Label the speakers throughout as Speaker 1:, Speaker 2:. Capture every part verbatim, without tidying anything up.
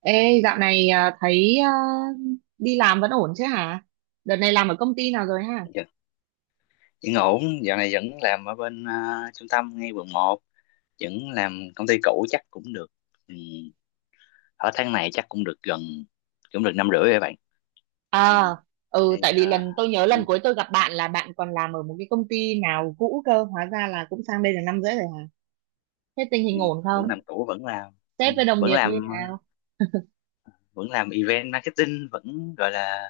Speaker 1: Ê, dạo này à, thấy à, đi làm vẫn ổn chứ hả? Đợt này làm ở công ty nào rồi hả?
Speaker 2: Dạ, vẫn ổn, dạo này vẫn làm ở bên à, trung tâm ngay quận một, vẫn làm công ty cũ chắc cũng được. Ừ, ở tháng này chắc cũng được gần, cũng được năm rưỡi rồi bạn. Ừ,
Speaker 1: À, ừ,
Speaker 2: đây,
Speaker 1: tại vì
Speaker 2: à,
Speaker 1: lần tôi nhớ lần
Speaker 2: đây,
Speaker 1: cuối tôi gặp bạn là bạn còn làm ở một cái công ty nào cũ cơ, hóa ra là cũng sang đây được năm rưỡi rồi hả? Thế tình
Speaker 2: ừ,
Speaker 1: hình ổn
Speaker 2: vẫn
Speaker 1: không?
Speaker 2: làm cũ vẫn làm, ừ,
Speaker 1: Sếp với đồng
Speaker 2: vẫn
Speaker 1: nghiệp như thế
Speaker 2: làm, à,
Speaker 1: nào?
Speaker 2: vẫn làm event marketing, vẫn gọi là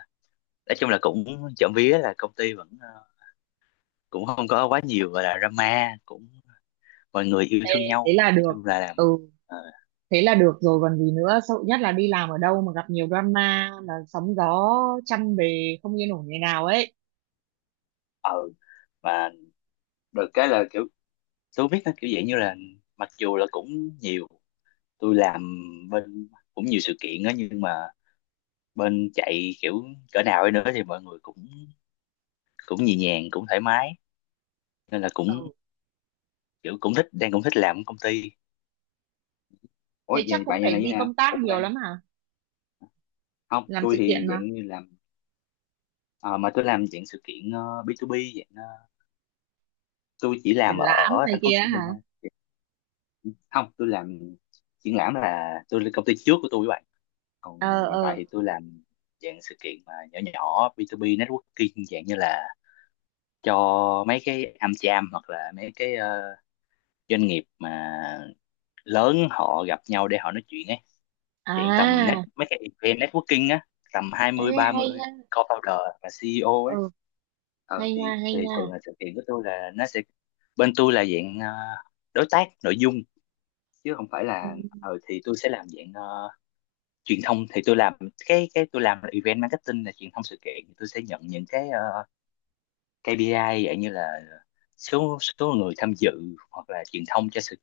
Speaker 2: nói chung là cũng trộm vía là công ty vẫn, à, cũng không có quá nhiều gọi là drama, cũng mọi người yêu
Speaker 1: Ê,
Speaker 2: thương
Speaker 1: thế
Speaker 2: nhau,
Speaker 1: là
Speaker 2: nói
Speaker 1: được.
Speaker 2: chung là làm.
Speaker 1: Ừ,
Speaker 2: à,
Speaker 1: thế là được rồi còn gì nữa, sợ nhất là đi làm ở đâu mà gặp nhiều drama, là sóng gió trăm bề không yên ổn ngày nào ấy.
Speaker 2: và được cái là kiểu tôi không biết nó kiểu dạng như là, mặc dù là cũng nhiều, tôi làm bên cũng nhiều sự kiện á, nhưng mà bên chạy kiểu cỡ nào ấy nữa thì mọi người cũng cũng nhẹ nhàng cũng thoải mái, nên là cũng
Speaker 1: Ừ,
Speaker 2: kiểu cũng thích, đang cũng thích làm ở công ty. Ủa
Speaker 1: thế chắc
Speaker 2: vậy
Speaker 1: cũng
Speaker 2: bạn nhà
Speaker 1: phải
Speaker 2: này như
Speaker 1: đi
Speaker 2: nào
Speaker 1: công tác
Speaker 2: ủa
Speaker 1: nhiều
Speaker 2: bạn?
Speaker 1: lắm hả?
Speaker 2: Không
Speaker 1: Làm
Speaker 2: tôi
Speaker 1: sự
Speaker 2: thì
Speaker 1: kiện mà,
Speaker 2: dạng như làm. Ờ, mà tôi làm dạng sự kiện ờ, bê hai bê, dạng ờ, tôi chỉ
Speaker 1: triển
Speaker 2: làm
Speaker 1: lãm
Speaker 2: ở
Speaker 1: này
Speaker 2: thành phố Hồ
Speaker 1: kia
Speaker 2: Chí Minh
Speaker 1: hả?
Speaker 2: thôi. Không tôi làm triển lãm là tôi lên công ty trước của tôi,
Speaker 1: Ờ,
Speaker 2: còn hiện tại
Speaker 1: ờ.
Speaker 2: thì tôi làm dạng sự kiện mà nhỏ nhỏ, bê hai bê networking, dạng như là cho mấy cái AmCham, hoặc là mấy cái ờ, doanh nghiệp mà lớn, họ gặp nhau để họ nói chuyện ấy, chuyện tầm net
Speaker 1: À.
Speaker 2: mấy cái event networking á, tầm hai
Speaker 1: Ê,
Speaker 2: mươi ba
Speaker 1: hay
Speaker 2: mươi
Speaker 1: nha.
Speaker 2: co-founder và xê e o ấy.
Speaker 1: Ừ,
Speaker 2: ờ,
Speaker 1: hay
Speaker 2: thì
Speaker 1: nha, hay
Speaker 2: thì
Speaker 1: nha.
Speaker 2: thường là sự kiện của tôi là nó sẽ, bên tôi là dạng ờ, đối tác nội dung, chứ không phải
Speaker 1: Ừ.
Speaker 2: là, ờ, thì tôi sẽ làm dạng ờ, truyền thông, thì tôi làm cái cái tôi làm là event marketing là truyền thông sự kiện. Tôi sẽ nhận những cái ờ, ca pê i dạng như là số số người tham dự, hoặc là truyền thông cho sự,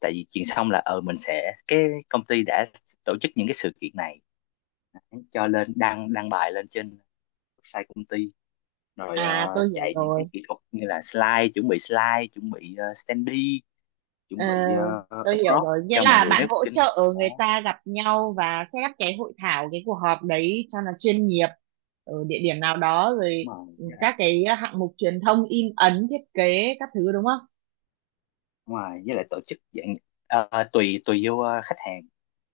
Speaker 2: tại vì truyền thông là ờ mình sẽ, cái công ty đã tổ chức những cái sự kiện này, cho lên đăng đăng bài lên trên website công ty, rồi ờ,
Speaker 1: À, tôi hiểu
Speaker 2: chạy những
Speaker 1: rồi.
Speaker 2: cái kỹ thuật như là slide, chuẩn bị slide, chuẩn bị uh, standee,
Speaker 1: ờ,
Speaker 2: chuẩn bị ờ,
Speaker 1: tôi hiểu
Speaker 2: backdrop
Speaker 1: rồi, nghĩa
Speaker 2: cho mọi
Speaker 1: là
Speaker 2: người
Speaker 1: bạn hỗ
Speaker 2: networking.
Speaker 1: trợ người
Speaker 2: Đó
Speaker 1: ta gặp nhau và set up cái hội thảo, cái cuộc họp đấy cho nó chuyên nghiệp ở địa điểm nào đó rồi.
Speaker 2: đúng rồi.
Speaker 1: Ừ,
Speaker 2: Với
Speaker 1: các cái hạng mục truyền thông in ấn thiết kế các thứ đúng không?
Speaker 2: đúng rồi, với lại tổ chức dạng ờ, tùy tùy vô ờ, khách hàng,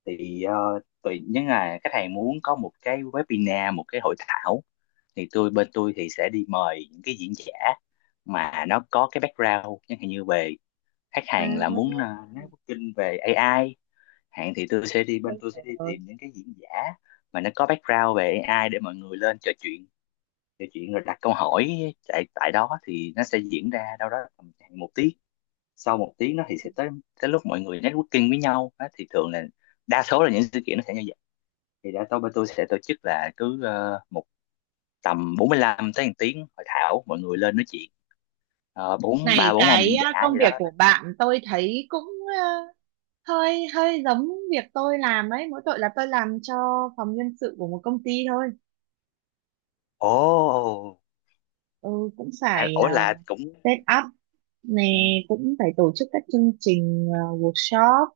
Speaker 2: thì ờ, tùy, nếu là khách hàng muốn có một cái webinar, một cái hội thảo, thì tôi, bên tôi thì sẽ đi mời những cái diễn giả mà nó có cái background chẳng hạn như về, khách hàng là muốn ờ,
Speaker 1: À,
Speaker 2: nói booking về a i, hạn thì tôi sẽ đi, bên
Speaker 1: tôi
Speaker 2: tôi sẽ
Speaker 1: hiểu
Speaker 2: đi
Speaker 1: rồi.
Speaker 2: tìm những cái diễn giả mà nó có background về a i để mọi người lên trò chuyện, trò chuyện rồi đặt câu hỏi tại tại đó, thì nó sẽ diễn ra đâu đó tầm khoảng một tiếng. Sau một tiếng đó thì sẽ tới, tới lúc mọi người networking với nhau á, thì thường là đa số là những sự kiện nó sẽ như vậy. Thì đa số bên tôi sẽ tổ chức là cứ ờ, một tầm bốn mươi lăm tới một tiếng hội thảo mọi người lên nói chuyện. Ờ, bốn
Speaker 1: Này,
Speaker 2: ba bốn ông diễn
Speaker 1: cái
Speaker 2: giả
Speaker 1: ờ, công
Speaker 2: gì đó
Speaker 1: việc
Speaker 2: nói
Speaker 1: của
Speaker 2: chuyện.
Speaker 1: bạn tôi thấy cũng ờ, hơi hơi giống việc tôi làm ấy, mỗi tội là tôi làm cho phòng nhân sự của một công ty thôi.
Speaker 2: Ồ.
Speaker 1: Ừ, cũng
Speaker 2: À,
Speaker 1: phải
Speaker 2: ủa là
Speaker 1: uh,
Speaker 2: cũng
Speaker 1: set up nè,
Speaker 2: ừ,
Speaker 1: cũng phải tổ chức các chương trình ờ, workshop,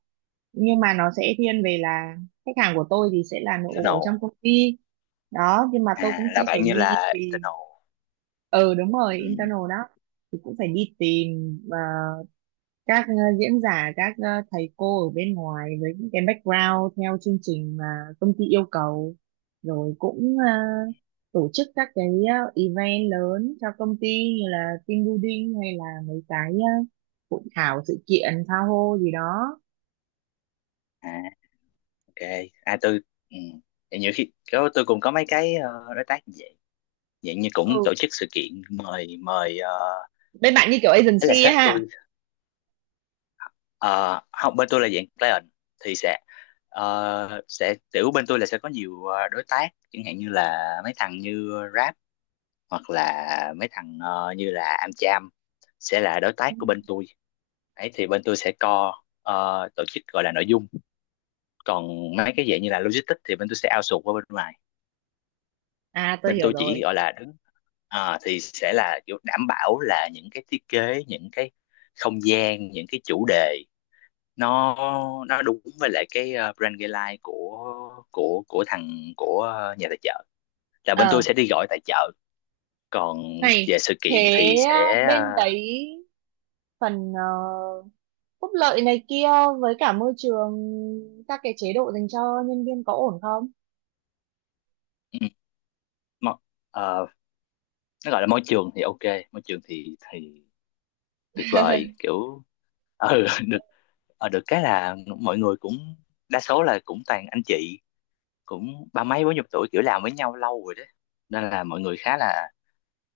Speaker 1: nhưng mà nó sẽ thiên về là khách hàng của tôi thì sẽ là nội bộ ở trong
Speaker 2: internal.
Speaker 1: công ty đó. Nhưng mà tôi
Speaker 2: À
Speaker 1: cũng
Speaker 2: là
Speaker 1: sẽ phải
Speaker 2: bạn như
Speaker 1: đi
Speaker 2: là
Speaker 1: tìm.
Speaker 2: internal.
Speaker 1: Ừ, đúng rồi,
Speaker 2: Ừ.
Speaker 1: internal đó. Thì cũng phải đi tìm ờ, các ờ, diễn giả các ờ, thầy cô ở bên ngoài với những cái background theo chương trình mà công ty yêu cầu, rồi cũng à, tổ chức các cái ờ, event lớn cho công ty như là team building hay là mấy cái ờ, hội thảo sự kiện tha hô gì đó.
Speaker 2: À, ok. À tôi ừ. Vậy nhiều khi có- tôi cũng có mấy cái ờ, đối tác như vậy, dạng như cũng
Speaker 1: Ừ,
Speaker 2: tổ chức sự kiện, mời mời uh,
Speaker 1: bên bạn như kiểu
Speaker 2: là
Speaker 1: agency ấy
Speaker 2: sếp tôi.
Speaker 1: ha.
Speaker 2: Ờ, không bên tôi là dạng client, thì sẽ ờ, sẽ kiểu, bên tôi là sẽ có nhiều ờ, đối tác chẳng hạn như là mấy thằng như Grab, hoặc là mấy thằng ờ, như là AmCham sẽ là đối
Speaker 1: Ừ.
Speaker 2: tác của bên tôi ấy. Thì bên tôi sẽ co ờ, tổ chức, gọi là nội dung, còn mấy cái dạng như là logistics thì bên tôi sẽ outsource qua bên ngoài.
Speaker 1: À, tôi
Speaker 2: Bên
Speaker 1: hiểu
Speaker 2: tôi chỉ
Speaker 1: rồi.
Speaker 2: gọi là đứng ờ, thì sẽ là kiểu đảm bảo là những cái thiết kế, những cái không gian, những cái chủ đề nó nó đúng với lại cái ờ, brand guideline của của của thằng, của ờ, nhà tài trợ, là bên tôi
Speaker 1: ờ
Speaker 2: sẽ đi gọi tài trợ, còn
Speaker 1: Này,
Speaker 2: về sự kiện
Speaker 1: thế
Speaker 2: thì sẽ,
Speaker 1: uh,
Speaker 2: ờ,
Speaker 1: bên đấy phần ờ, phúc lợi này kia với cả môi trường, các cái chế độ dành cho nhân viên có ổn không?
Speaker 2: ừ, mo- ờ, nó gọi là môi trường thì ok. Môi trường thì thì tuyệt vời kiểu ừ, được. Ờ, được cái là mọi người cũng đa số là cũng toàn anh chị, cũng ba mấy bốn chục tuổi, kiểu làm với nhau lâu rồi đấy, nên là mọi người khá là,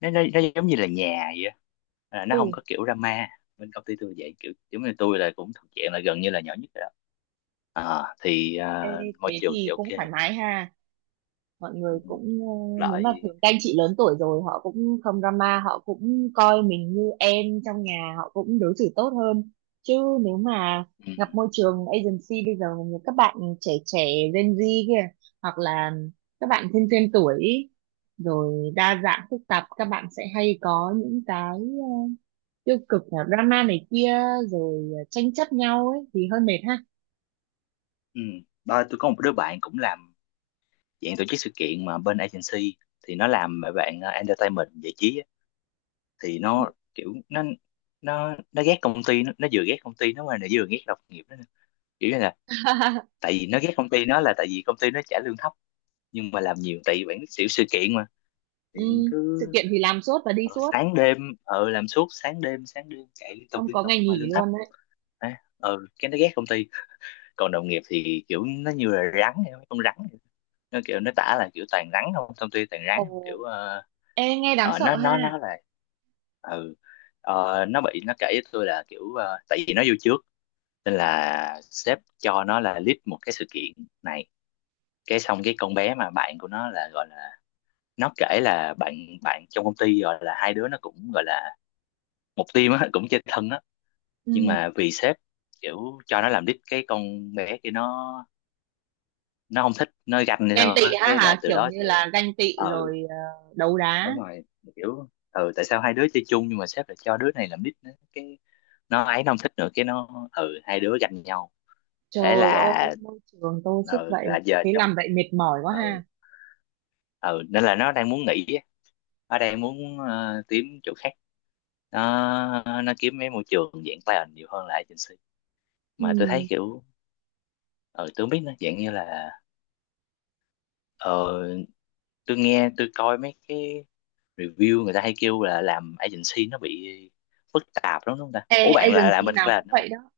Speaker 2: nó nó, nó giống như là nhà vậy á. À, nó không
Speaker 1: Ừ.
Speaker 2: có kiểu drama bên công ty tôi vậy, kiểu giống như tôi là cũng thuộc dạng là gần như là nhỏ nhất rồi đó. À, thì
Speaker 1: Ê,
Speaker 2: à, môi
Speaker 1: thế
Speaker 2: trường thì
Speaker 1: thì cũng
Speaker 2: ok.
Speaker 1: thoải mái ha, mọi
Speaker 2: Ừ,
Speaker 1: người cũng ờ, nếu mà
Speaker 2: lại
Speaker 1: thường các anh chị lớn tuổi rồi họ cũng không drama, họ cũng coi mình như em trong nhà, họ cũng đối xử tốt hơn. Chứ nếu mà
Speaker 2: ừ,
Speaker 1: gặp môi trường agency bây giờ như các bạn trẻ trẻ Gen Z kia hoặc là các bạn thêm thêm tuổi ý, rồi đa dạng phức tạp các bạn sẽ hay có những cái ờ, tiêu cực là drama này kia, rồi ờ, tranh chấp nhau ấy thì hơi mệt ha.
Speaker 2: ừ. Ba, tôi có một đứa bạn cũng làm dạng tổ chức sự kiện mà bên agency, thì nó làm mấy bạn à, entertainment giải trí á. Thì nó kiểu nó nó nó ghét công ty nó, nó vừa ghét công ty nó mà nó vừa ghét đồng nghiệp nó nữa. Kiểu như là, tại vì nó ghét công ty nó là tại vì công ty nó trả lương thấp nhưng mà làm nhiều, tại vì bạn biết xỉu sự kiện mà.
Speaker 1: Ừ,
Speaker 2: Điện
Speaker 1: sự
Speaker 2: cứ
Speaker 1: kiện thì làm suốt và đi
Speaker 2: ờ,
Speaker 1: suốt,
Speaker 2: sáng đêm, ờ làm suốt sáng đêm, sáng đêm chạy liên tục,
Speaker 1: không
Speaker 2: liên
Speaker 1: có
Speaker 2: tục
Speaker 1: ngày
Speaker 2: mà
Speaker 1: nghỉ
Speaker 2: lương thấp.
Speaker 1: luôn á.
Speaker 2: Đấy, ờ cái nó ghét công ty. Còn đồng nghiệp thì kiểu nó như là rắn vậy, con rắn vậy. Nó kiểu nó tả là kiểu toàn rắn không, công ty toàn rắn
Speaker 1: Ồ,
Speaker 2: không, kiểu ờ,
Speaker 1: ê, nghe đáng
Speaker 2: ờ,
Speaker 1: sợ
Speaker 2: nó nó
Speaker 1: ha.
Speaker 2: nó là ừ. Ờ, nó bị nó kể với tôi là kiểu ờ, tại vì nó vô trước nên là sếp cho nó là lead một cái sự kiện này. Cái xong cái con bé mà bạn của nó là gọi là, nó kể là bạn, bạn trong công ty gọi là, hai đứa nó cũng gọi là một team á, cũng chơi thân á, nhưng
Speaker 1: Ừ.
Speaker 2: mà vì sếp kiểu cho nó làm lead cái con bé kia nó nó không thích, nó ganh hay
Speaker 1: Ganh
Speaker 2: sao
Speaker 1: tị
Speaker 2: á,
Speaker 1: ha
Speaker 2: cái là
Speaker 1: hả,
Speaker 2: từ
Speaker 1: kiểu
Speaker 2: đó
Speaker 1: như
Speaker 2: sẽ,
Speaker 1: là ganh tị
Speaker 2: ừ
Speaker 1: rồi ờ, đấu đá.
Speaker 2: đúng rồi, kiểu ừ tại sao hai đứa chơi chung nhưng mà sếp lại cho đứa này làm lead nữa, cái nó ấy nó không thích, nữa cái nó ừ hai đứa ganh nhau. Thế
Speaker 1: Trời
Speaker 2: là
Speaker 1: ơi, môi trường toxic
Speaker 2: ừ
Speaker 1: vậy.
Speaker 2: là giờ
Speaker 1: Thế
Speaker 2: trong,
Speaker 1: làm vậy mệt mỏi quá
Speaker 2: ừ
Speaker 1: ha.
Speaker 2: ừ, nên là nó đang muốn nghỉ á. Nó đang muốn ờ, kiếm chỗ khác, nó nó kiếm mấy môi trường dạng talent nhiều hơn là agency. Mà tôi thấy
Speaker 1: Ừ.
Speaker 2: kiểu ờ tôi không biết nó dạng như là, ờ tôi nghe tôi coi mấy cái review người ta hay kêu là làm agency nó bị phức tạp lắm đúng không ta? Ủa
Speaker 1: Ê,
Speaker 2: bạn là làm
Speaker 1: agency
Speaker 2: bên
Speaker 1: nào cũng
Speaker 2: client đúng không?
Speaker 1: vậy đó.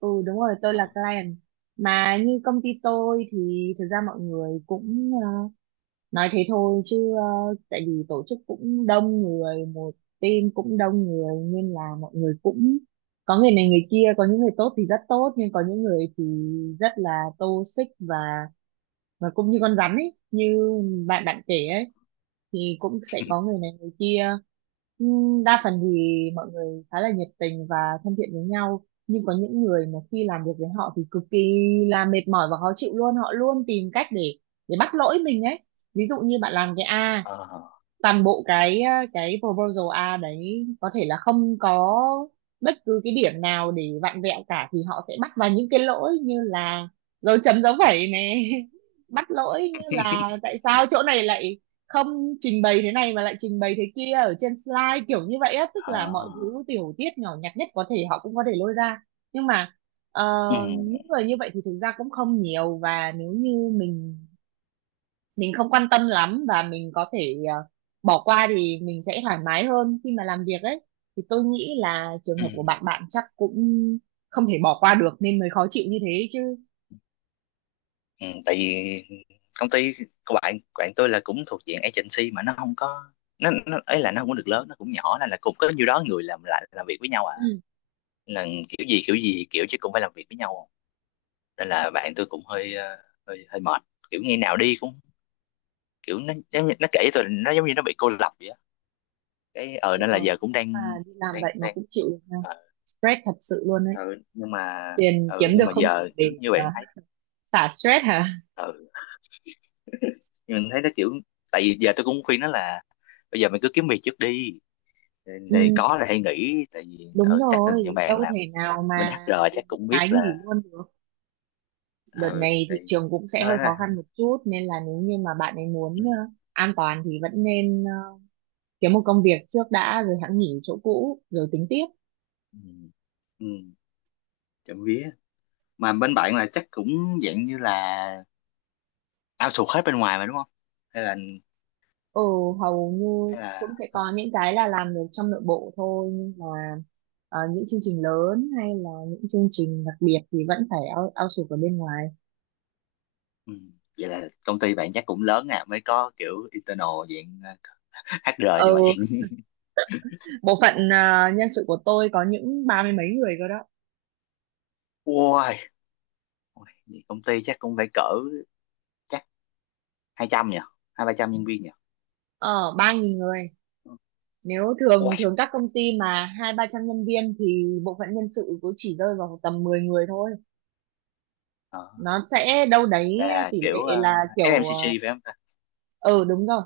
Speaker 1: Ừ, đúng rồi, tôi là client. Mà như công ty tôi thì thực ra mọi người cũng ờ, nói thế thôi chứ ờ, tại vì tổ chức cũng đông người, một team cũng đông người nên là mọi người cũng có người này người kia, có những người tốt thì rất tốt nhưng có những người thì rất là toxic và và cũng như con rắn ấy, như bạn bạn kể ấy, thì cũng sẽ có người này người kia. Ừm, đa phần thì mọi người khá là nhiệt tình và thân thiện với nhau, nhưng có những người mà khi làm việc với họ thì cực kỳ là mệt mỏi và khó chịu luôn, họ luôn tìm cách để để bắt lỗi mình ấy. Ví dụ như bạn làm cái A,
Speaker 2: Ờ ờ
Speaker 1: toàn bộ cái ờ, cái proposal A đấy có thể là không có bất cứ cái điểm nào để vặn vẹo cả thì họ sẽ bắt vào những cái lỗi như là dấu chấm dấu phẩy này, bắt lỗi như là tại sao chỗ này lại không trình bày thế này mà lại trình bày thế kia ở trên slide, kiểu như vậy á, tức
Speaker 2: Ờ.
Speaker 1: là mọi thứ tiểu tiết nhỏ nhặt nhất có thể họ cũng có thể lôi ra. Nhưng mà ờ,
Speaker 2: Ừ,
Speaker 1: những người như vậy thì thực ra cũng không nhiều và nếu như mình mình không quan tâm lắm và mình có thể ờ, bỏ qua thì mình sẽ thoải mái hơn khi mà làm việc ấy. Thì tôi nghĩ là trường
Speaker 2: ừ,
Speaker 1: hợp của bạn bạn chắc cũng không thể bỏ qua được nên mới khó chịu như thế chứ.
Speaker 2: ừ. Tại vì công ty của bạn, bạn tôi là cũng thuộc diện agency mà nó không có, nó, nó ấy là nó không có được lớn, nó cũng nhỏ, nên là cũng có nhiêu đó người làm, lại làm việc với nhau à,
Speaker 1: Ừ.
Speaker 2: là kiểu gì kiểu gì kiểu chứ cũng phải làm việc với nhau, nên là bạn tôi cũng hơi ờ, hơi hơi mệt, kiểu ngày nào đi cũng kiểu nó giống như, nó kể rồi nó giống như nó bị cô lập vậy á, cái ờ
Speaker 1: Ờ,
Speaker 2: nên là giờ cũng
Speaker 1: mà
Speaker 2: đang
Speaker 1: đi làm
Speaker 2: đang
Speaker 1: vậy mà
Speaker 2: đang
Speaker 1: cũng chịu được ha.
Speaker 2: ờ,
Speaker 1: Stress thật sự luôn ấy,
Speaker 2: ừ, nhưng mà
Speaker 1: tiền kiếm
Speaker 2: ừ, nhưng
Speaker 1: được
Speaker 2: mà
Speaker 1: không đủ
Speaker 2: giờ kiểu
Speaker 1: để
Speaker 2: như
Speaker 1: ờ,
Speaker 2: bạn thấy,
Speaker 1: xả stress hả.
Speaker 2: ừ nhưng mình thấy nó kiểu, tại vì giờ tôi cũng khuyên nó là bây giờ mình cứ kiếm việc trước đi, thì, thì
Speaker 1: Ừ,
Speaker 2: có là hay nghỉ, tại vì
Speaker 1: đúng
Speaker 2: ừ, chắc là nhiều
Speaker 1: rồi,
Speaker 2: bạn
Speaker 1: đâu
Speaker 2: làm
Speaker 1: thể nào
Speaker 2: bên
Speaker 1: mà
Speaker 2: ếch a
Speaker 1: được
Speaker 2: chắc
Speaker 1: một
Speaker 2: cũng biết
Speaker 1: cái
Speaker 2: là,
Speaker 1: nghỉ luôn được. Đợt
Speaker 2: ừ
Speaker 1: này
Speaker 2: thì
Speaker 1: thị trường cũng sẽ
Speaker 2: nó
Speaker 1: hơi
Speaker 2: nói
Speaker 1: khó
Speaker 2: là,
Speaker 1: khăn một chút nên là nếu như mà bạn ấy
Speaker 2: ừ
Speaker 1: muốn ờ, an toàn thì vẫn nên ờ, kiếm một công việc trước đã rồi hẵng nghỉ chỗ cũ rồi tính tiếp.
Speaker 2: ừ ừ, trộm vía. Mà bên bạn là chắc cũng dạng như là ao outsource hết bên ngoài mà đúng không, hay là,
Speaker 1: Ừ. Hầu như
Speaker 2: hay là
Speaker 1: cũng sẽ
Speaker 2: ờ,
Speaker 1: có những cái là làm được trong nội bộ thôi, nhưng mà ờ, những chương trình lớn hay là những chương trình đặc biệt thì vẫn phải out, outsource ở bên ngoài.
Speaker 2: Ừ. Vậy là công ty bạn chắc cũng lớn à mới có kiểu internal dạng ờ, hát rờ như vậy.
Speaker 1: Ừ. Bộ phận ờ, nhân sự của tôi có những ba mươi mấy người cơ đó.
Speaker 2: Ôi, ôi, vậy công ty chắc cũng phải cỡ chắc hai trăm nhỉ, hai ba trăm nhân viên nhỉ.
Speaker 1: Ờ ba nghìn người. Nếu thường
Speaker 2: Ôi,
Speaker 1: thường các công ty mà hai ba trăm nhân viên thì bộ phận nhân sự cũng chỉ rơi vào tầm mười người thôi.
Speaker 2: ờ,
Speaker 1: Nó sẽ đâu đấy,
Speaker 2: là
Speaker 1: tỷ
Speaker 2: kiểu ờ,
Speaker 1: lệ là kiểu
Speaker 2: ép em xê giê
Speaker 1: ờ,
Speaker 2: phải không ta?
Speaker 1: ừ đúng rồi,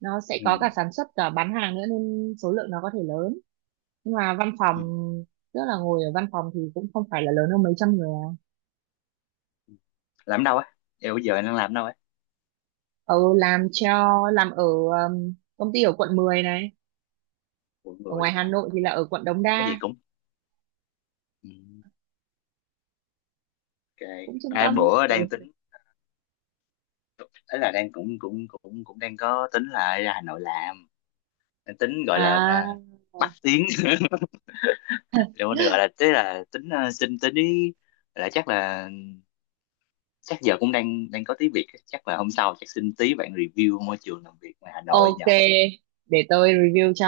Speaker 1: nó sẽ
Speaker 2: Ừ.
Speaker 1: có cả sản xuất cả bán hàng nữa nên số lượng nó có thể lớn, nhưng mà văn phòng
Speaker 2: Ừ.
Speaker 1: tức là ngồi ở văn phòng thì cũng không phải là lớn hơn mấy trăm người à.
Speaker 2: Làm đâu á? Vậy bây giờ anh đang làm đâu á?
Speaker 1: Ừ, làm cho làm ở um, công ty ở quận mười này,
Speaker 2: Mọi
Speaker 1: ở ngoài
Speaker 2: người
Speaker 1: Hà
Speaker 2: à,
Speaker 1: Nội thì là ở quận Đống
Speaker 2: có gì
Speaker 1: Đa,
Speaker 2: cũng. Ừ. Ok.
Speaker 1: cũng trung
Speaker 2: Hai
Speaker 1: tâm.
Speaker 2: bữa
Speaker 1: Ừ.
Speaker 2: đang tính, ấy là đang cũng cũng cũng cũng đang có tính là ra Hà Nội làm, đang tính gọi là à,
Speaker 1: À,
Speaker 2: bắt tiếng liệu mình gọi là, tức là tính ờ, xin tí, là chắc là, chắc giờ cũng đang đang có tí việc, chắc là hôm sau chắc xin tí bạn review môi trường làm việc ngoài Hà Nội
Speaker 1: ok,
Speaker 2: nhờ.
Speaker 1: để tôi review cho,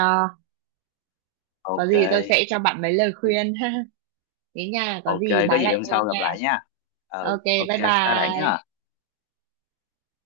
Speaker 1: có
Speaker 2: Ok
Speaker 1: gì tôi sẽ cho bạn mấy lời khuyên. Thế nha, có
Speaker 2: ok,
Speaker 1: gì
Speaker 2: có
Speaker 1: báo
Speaker 2: gì
Speaker 1: lại
Speaker 2: hôm
Speaker 1: tôi
Speaker 2: sau gặp
Speaker 1: nha.
Speaker 2: lại nha, ừ
Speaker 1: Ok,
Speaker 2: ok
Speaker 1: bye
Speaker 2: bye bạn nhé.
Speaker 1: bye.